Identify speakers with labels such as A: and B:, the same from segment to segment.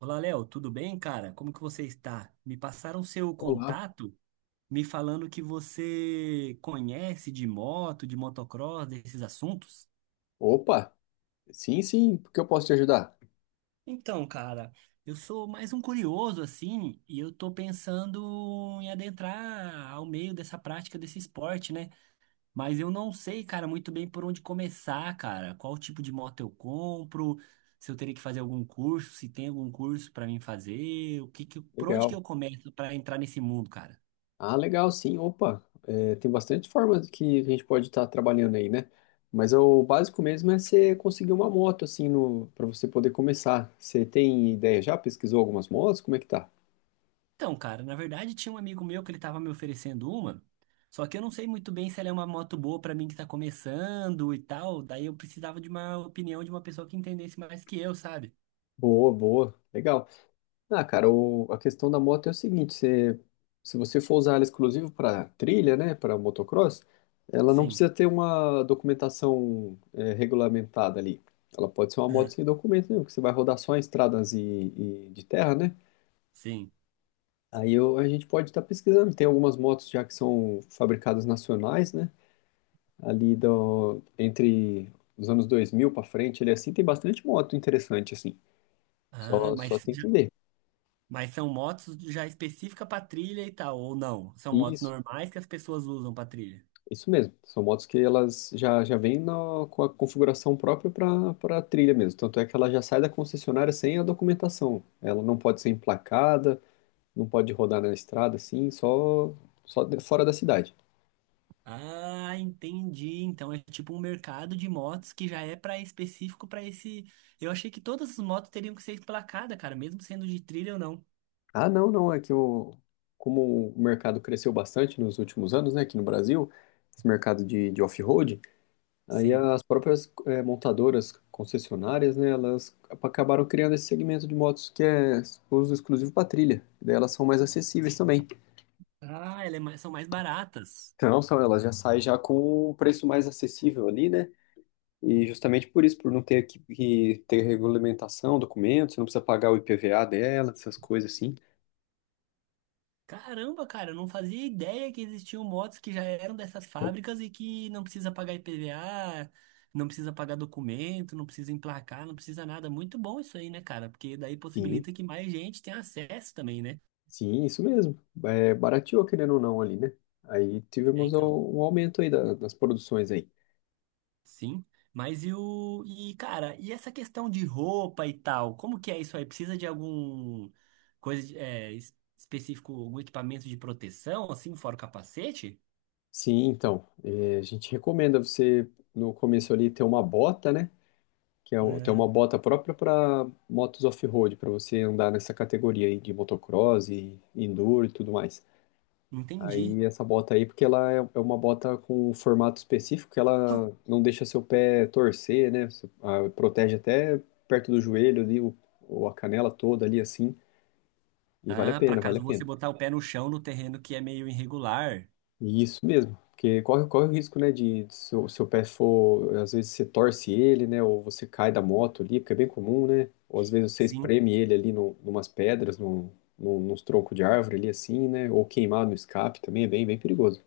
A: Olá, Léo, tudo bem, cara? Como que você está? Me passaram seu
B: Olá.
A: contato, me falando que você conhece de moto, de motocross, desses assuntos.
B: Opa, sim, sim, porque eu posso te ajudar?
A: Então, cara, eu sou mais um curioso assim, e eu tô pensando em adentrar ao meio dessa prática desse esporte, né? Mas eu não sei, cara, muito bem por onde começar, cara. Qual tipo de moto eu compro? Se eu teria que fazer algum curso, se tem algum curso para mim fazer, por onde que
B: Legal.
A: eu começo para entrar nesse mundo, cara?
B: Ah, legal, sim, opa. É, tem bastante formas que a gente pode estar trabalhando aí, né? Mas o básico mesmo é você conseguir uma moto, assim, no, para você poder começar. Você tem ideia já? Pesquisou algumas motos? Como é que tá?
A: Então, cara, na verdade tinha um amigo meu que ele tava me oferecendo uma, só que eu não sei muito bem se ela é uma moto boa pra mim que tá começando e tal, daí eu precisava de uma opinião de uma pessoa que entendesse mais que eu, sabe?
B: Boa, boa, legal. Ah, cara, a questão da moto é o seguinte. Se você for usar ela exclusivo para trilha, né, para motocross, ela não
A: Sim,
B: precisa ter uma documentação regulamentada ali. Ela pode ser uma moto
A: né?
B: sem documento nenhum, que você vai rodar só em estradas e, de terra, né?
A: Sim.
B: A gente pode estar pesquisando. Tem algumas motos já que são fabricadas nacionais, né? Ali entre os anos 2000 para frente, ele assim tem bastante moto interessante assim.
A: Ah,
B: Só tem que ver.
A: mas são motos já específica pra trilha e tal, ou não? São motos
B: Isso.
A: normais que as pessoas usam pra trilha?
B: Isso mesmo, são motos que elas já vêm com a configuração própria para a trilha mesmo. Tanto é que ela já sai da concessionária sem a documentação. Ela não pode ser emplacada, não pode rodar na estrada assim, só fora da cidade.
A: Ah, entendi. Então é tipo um mercado de motos que já é para específico para esse. Eu achei que todas as motos teriam que ser emplacadas, cara, mesmo sendo de trilha ou não.
B: Ah, não, não, é que como o mercado cresceu bastante nos últimos anos, né, aqui no Brasil, esse mercado de, off-road. Aí
A: Sim.
B: as próprias montadoras, concessionárias, né, elas acabaram criando esse segmento de motos que é uso exclusivo para trilha. Daí elas são mais acessíveis também.
A: Ah, são mais baratas.
B: Então, elas já saem já com um preço mais acessível ali, né? E justamente por isso, por não ter que ter regulamentação, documentos, você não precisa pagar o IPVA dela, essas coisas assim.
A: Caramba, cara, eu não fazia ideia que existiam motos que já eram dessas fábricas e que não precisa pagar IPVA, não precisa pagar documento, não precisa emplacar, não precisa nada. Muito bom isso aí, né, cara? Porque daí
B: Sim,
A: possibilita que mais gente tenha acesso também, né?
B: sim, isso mesmo. É, barateou, querendo ou não, ali, né? Aí
A: É,
B: tivemos um
A: então.
B: um aumento aí das produções aí.
A: Sim. Mas e o. E, cara, e essa questão de roupa e tal? Como que é isso aí? Precisa de algum coisa de- é, es- específico, algum equipamento de proteção, assim, fora o capacete?
B: Sim, então, a gente recomenda você no começo ali ter uma bota, né? Que é ter
A: É.
B: uma bota própria para motos off-road, para você andar nessa categoria aí de motocross e enduro e tudo mais.
A: Entendi.
B: Aí essa bota aí, porque ela é uma bota com um formato específico que ela não deixa seu pé torcer, né? Você, protege até perto do joelho ali, ou a canela toda ali assim, e vale a
A: Ah, para
B: pena, vale
A: caso
B: a
A: você
B: pena.
A: botar o pé no chão no terreno que é meio irregular.
B: Isso mesmo, porque corre o risco, né, de se o seu pé for, às vezes você torce ele, né, ou você cai da moto ali, porque é bem comum, né, ou às vezes você
A: Sim.
B: espreme ele ali no, numas pedras, nos troncos de árvore ali assim, né, ou queimar no escape também é bem, bem perigoso.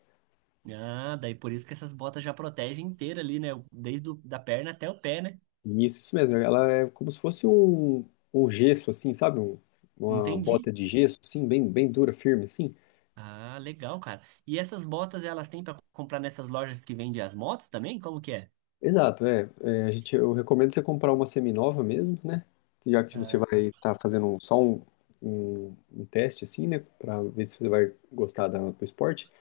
A: Ah, daí por isso que essas botas já protegem inteira ali, né? Desde o, da perna até o pé, né?
B: Isso mesmo, ela é como se fosse um, um, gesso assim, sabe, uma
A: Entendi.
B: bota de gesso assim, bem, bem dura, firme assim.
A: Ah, legal, cara. E essas botas elas têm para comprar nessas lojas que vendem as motos também? Como que é?
B: Exato, eu recomendo você comprar uma seminova mesmo, né? Que Já que você
A: Ah.
B: vai estar fazendo só um, um teste, assim, né? Para ver se você vai gostar do esporte.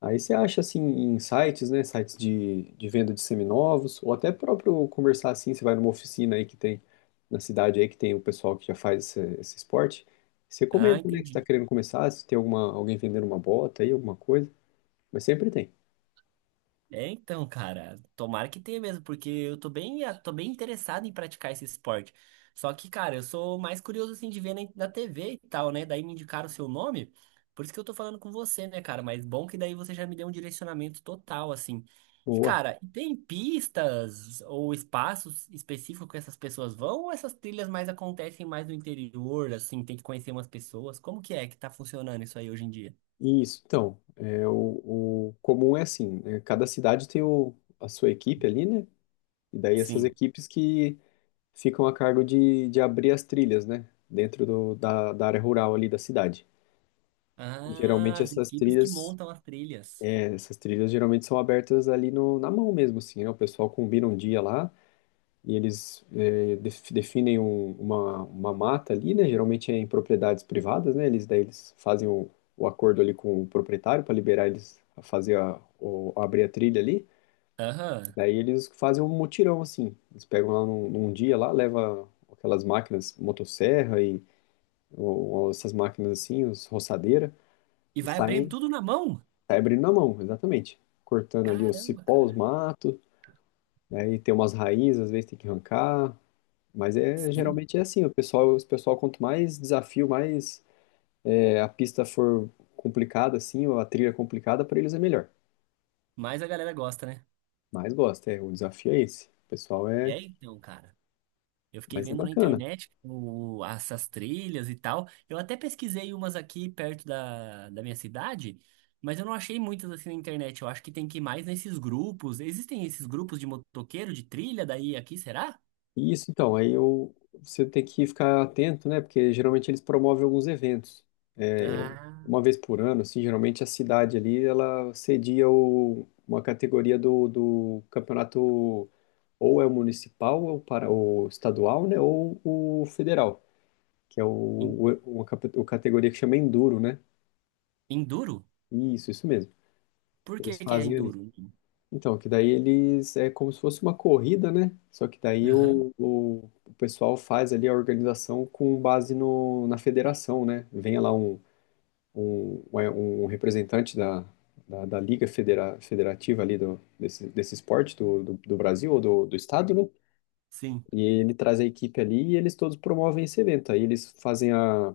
B: Aí você acha, assim, em sites, né? Sites de, venda de seminovos, ou até próprio conversar, assim, você vai numa oficina aí que tem, na cidade aí que tem o pessoal que já faz esse esporte. Você
A: Ah,
B: comenta, né, que você
A: entendi.
B: está querendo começar, se tem alguma, alguém vendendo uma bota aí, alguma coisa. Mas sempre tem.
A: É, então, cara, tomara que tenha mesmo, porque eu tô bem interessado em praticar esse esporte. Só que, cara, eu sou mais curioso, assim, de ver na TV e tal, né? Daí me indicaram o seu nome, por isso que eu tô falando com você, né, cara? Mas bom que daí você já me deu um direcionamento total, assim. E,
B: Boa.
A: cara, tem pistas ou espaços específicos que essas pessoas vão ou essas trilhas mais acontecem mais no interior, assim, tem que conhecer umas pessoas? Como que é que tá funcionando isso aí hoje em dia?
B: Isso, então, o, comum é assim, né, cada cidade tem a sua equipe ali, né? E daí essas
A: Sim.
B: equipes que ficam a cargo de abrir as trilhas, né? Dentro da área rural ali da cidade. E
A: Ah,
B: geralmente
A: as
B: essas
A: equipes que
B: trilhas,
A: montam as trilhas.
B: geralmente são abertas ali no, na mão mesmo, assim, né? O pessoal combina um dia lá, e eles definem uma mata ali, né? Geralmente é em propriedades privadas, né? Eles daí eles fazem o acordo ali com o proprietário para liberar eles a fazer a abrir a trilha ali.
A: Aham.
B: Daí eles fazem um mutirão assim. Eles pegam lá num dia lá, leva aquelas máquinas, motosserra e ou essas máquinas assim, os roçadeira,
A: E
B: e
A: vai abrindo
B: saem,
A: tudo na mão?
B: saem abrindo na mão, exatamente. Cortando ali os
A: Caramba,
B: cipós, os
A: cara.
B: matos, daí tem umas raízes, às vezes tem que arrancar. Mas
A: Sim,
B: geralmente é assim. O pessoal quanto mais desafio, mais a pista for complicada assim, ou a trilha complicada, para eles é melhor.
A: mas a galera gosta, né?
B: Mas gosta, o desafio é esse.
A: E aí, então, cara, eu fiquei
B: Mas é
A: vendo na
B: bacana.
A: internet o, essas trilhas e tal. Eu até pesquisei umas aqui perto da minha cidade, mas eu não achei muitas assim na internet. Eu acho que tem que ir mais nesses grupos. Existem esses grupos de motoqueiro, de trilha daí aqui, será?
B: E isso então, você tem que ficar atento, né? Porque geralmente eles promovem alguns eventos. É,
A: Ah,
B: uma vez por ano, assim, geralmente a cidade ali, ela cedia uma categoria do campeonato, ou é o municipal, ou para o estadual, né? Ou o federal. Que é
A: en-
B: o, uma, cap- o categoria que chama Enduro, né?
A: enduro?
B: Isso mesmo.
A: Por que
B: Eles
A: que é
B: fazem ali.
A: enduro?
B: Então, que daí eles é como se fosse uma corrida, né? Só que daí
A: Aham,
B: o pessoal faz ali a organização com base no, na federação, né? Vem lá um, um representante da Liga Federativa ali desse esporte do Brasil ou do estado, né?
A: sim.
B: E ele traz a equipe ali e eles todos promovem esse evento. Aí eles fazem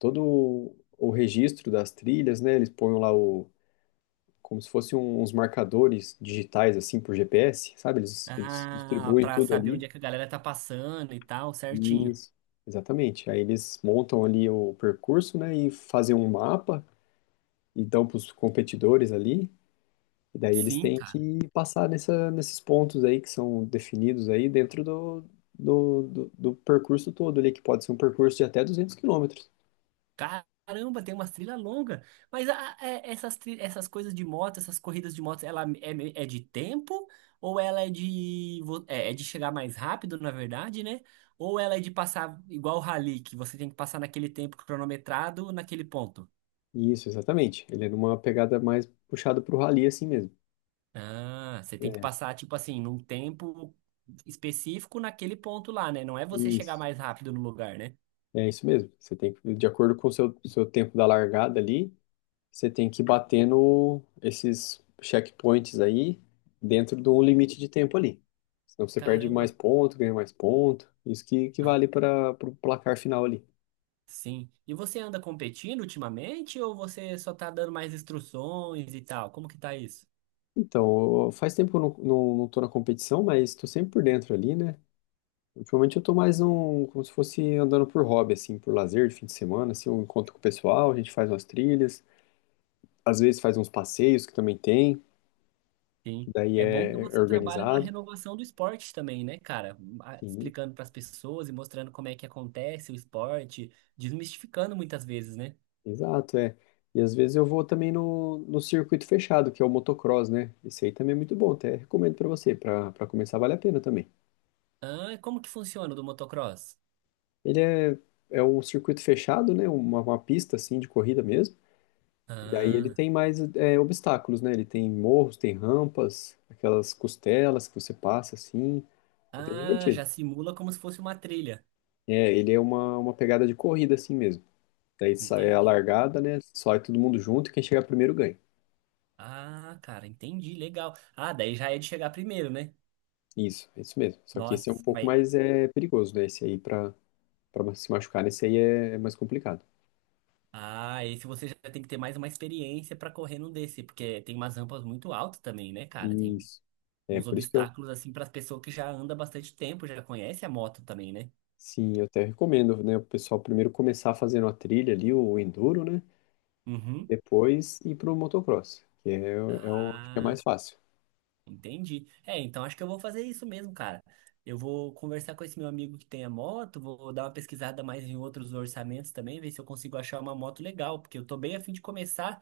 B: todo o registro das trilhas, né? Eles põem lá como se fossem uns marcadores digitais, assim, por GPS, sabe? Eles
A: Ah,
B: distribuem
A: pra
B: tudo
A: saber
B: ali.
A: onde é que a galera tá passando e tal, certinho.
B: Isso, exatamente. Aí eles montam ali o percurso, né? E fazem um mapa e dão para os competidores ali. E daí eles
A: Sim,
B: têm
A: cara.
B: que passar nesses pontos aí que são definidos aí dentro do percurso todo ali, que pode ser um percurso de até 200 quilômetros.
A: Caramba, tem umas trilhas longas. Mas essas, essas coisas de moto, essas corridas de moto, é de tempo? Ou ela é de, vo- é, é de chegar mais rápido, na verdade, né? Ou ela é de passar igual o rally, que você tem que passar naquele tempo cronometrado, naquele ponto?
B: Isso, exatamente. Ele é numa pegada mais puxada para o rally assim mesmo.
A: Ah, você tem que
B: É,
A: passar, tipo assim, num tempo específico naquele ponto lá, né? Não é você chegar
B: isso.
A: mais rápido no lugar, né?
B: É isso mesmo. Você tem que, de acordo com o seu, tempo da largada ali, você tem que ir batendo esses checkpoints aí dentro de um limite de tempo ali. Senão você perde mais
A: Caramba.
B: ponto, ganha mais ponto. Isso que, vale para o placar final ali.
A: Sim. E você anda competindo ultimamente ou você só tá dando mais instruções e tal? Como que tá isso?
B: Então, faz tempo que eu não tô na competição, mas estou sempre por dentro ali, né? Ultimamente eu tô mais como se fosse andando por hobby, assim, por lazer de fim de semana, assim, eu encontro com o pessoal, a gente faz umas trilhas, às vezes faz uns passeios que também tem. Que
A: Sim.
B: daí
A: É bom que
B: é
A: você trabalha na
B: organizado.
A: renovação do esporte também, né, cara?
B: Sim,
A: Explicando para as pessoas e mostrando como é que acontece o esporte, desmistificando muitas vezes, né?
B: exato, é. E às vezes eu vou também no circuito fechado, que é o motocross, né? Esse aí também é muito bom, até recomendo pra você. Pra para começar vale a pena também.
A: Ah, e como que funciona o do motocross?
B: Ele é um circuito fechado, né? Uma pista assim de corrida mesmo. Daí ele
A: Ah,
B: tem mais obstáculos, né? Ele tem morros, tem rampas, aquelas costelas que você passa assim. É bem
A: ah,
B: divertido.
A: já simula como se fosse uma trilha.
B: É, ele é uma, pegada de corrida assim mesmo. Daí sai a
A: Entendi.
B: largada, né? Sai todo mundo junto e quem chegar primeiro ganha.
A: Ah, cara, entendi, legal. Ah, daí já é de chegar primeiro, né?
B: Isso, é isso mesmo. Só que esse é um
A: Nossa,
B: pouco
A: mas
B: mais perigoso, né? Esse aí, pra se machucar, esse aí é mais complicado.
A: ah, esse você já tem que ter mais uma experiência pra correr num desse, porque tem umas rampas muito altas também, né, cara? Tem
B: Isso. É,
A: uns
B: por isso que eu,
A: obstáculos assim para as pessoas que já andam bastante tempo, já conhece a moto também, né?
B: sim, eu até recomendo, né, o pessoal primeiro começar fazendo a trilha ali, o enduro, né?
A: Uhum.
B: Depois ir pro motocross, que é, é o acho que é mais
A: Ah,
B: fácil.
A: entendi. É, então acho que eu vou fazer isso mesmo, cara. Eu vou conversar com esse meu amigo que tem a moto, vou dar uma pesquisada mais em outros orçamentos também, ver se eu consigo achar uma moto legal, porque eu tô bem a fim de começar.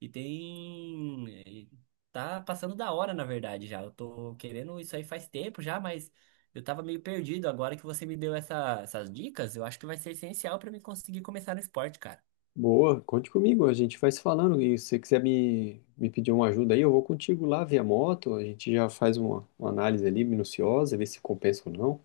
A: E tem. eh, Tá passando da hora, na verdade, já. Eu tô querendo isso aí faz tempo já, mas eu tava meio perdido. Agora que você me deu essas dicas, eu acho que vai ser essencial pra mim conseguir começar no esporte, cara.
B: Boa, conte comigo, a gente vai se falando. E se você quiser me pedir uma ajuda aí, eu vou contigo lá via moto, a gente já faz uma, análise ali minuciosa, ver se compensa ou não.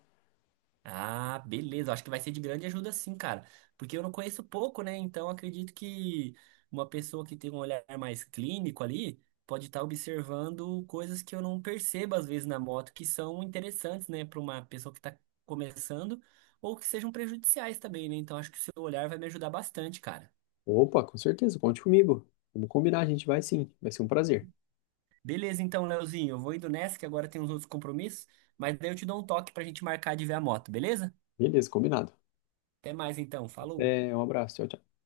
A: Ah, beleza. Acho que vai ser de grande ajuda sim, cara. Porque eu não conheço pouco, né? Então acredito que uma pessoa que tem um olhar mais clínico ali pode estar observando coisas que eu não percebo às vezes na moto, que são interessantes, né, para uma pessoa que está começando ou que sejam prejudiciais também, né? Então acho que o seu olhar vai me ajudar bastante, cara.
B: Opa, com certeza, conte comigo. Vamos combinar, a gente vai sim. Vai ser um prazer.
A: Beleza, então, Leozinho, eu vou indo nessa que agora tem uns outros compromissos, mas daí eu te dou um toque pra gente marcar de ver a moto, beleza?
B: Beleza, combinado.
A: Até mais então, falou.
B: Até, um abraço. Tchau, tchau.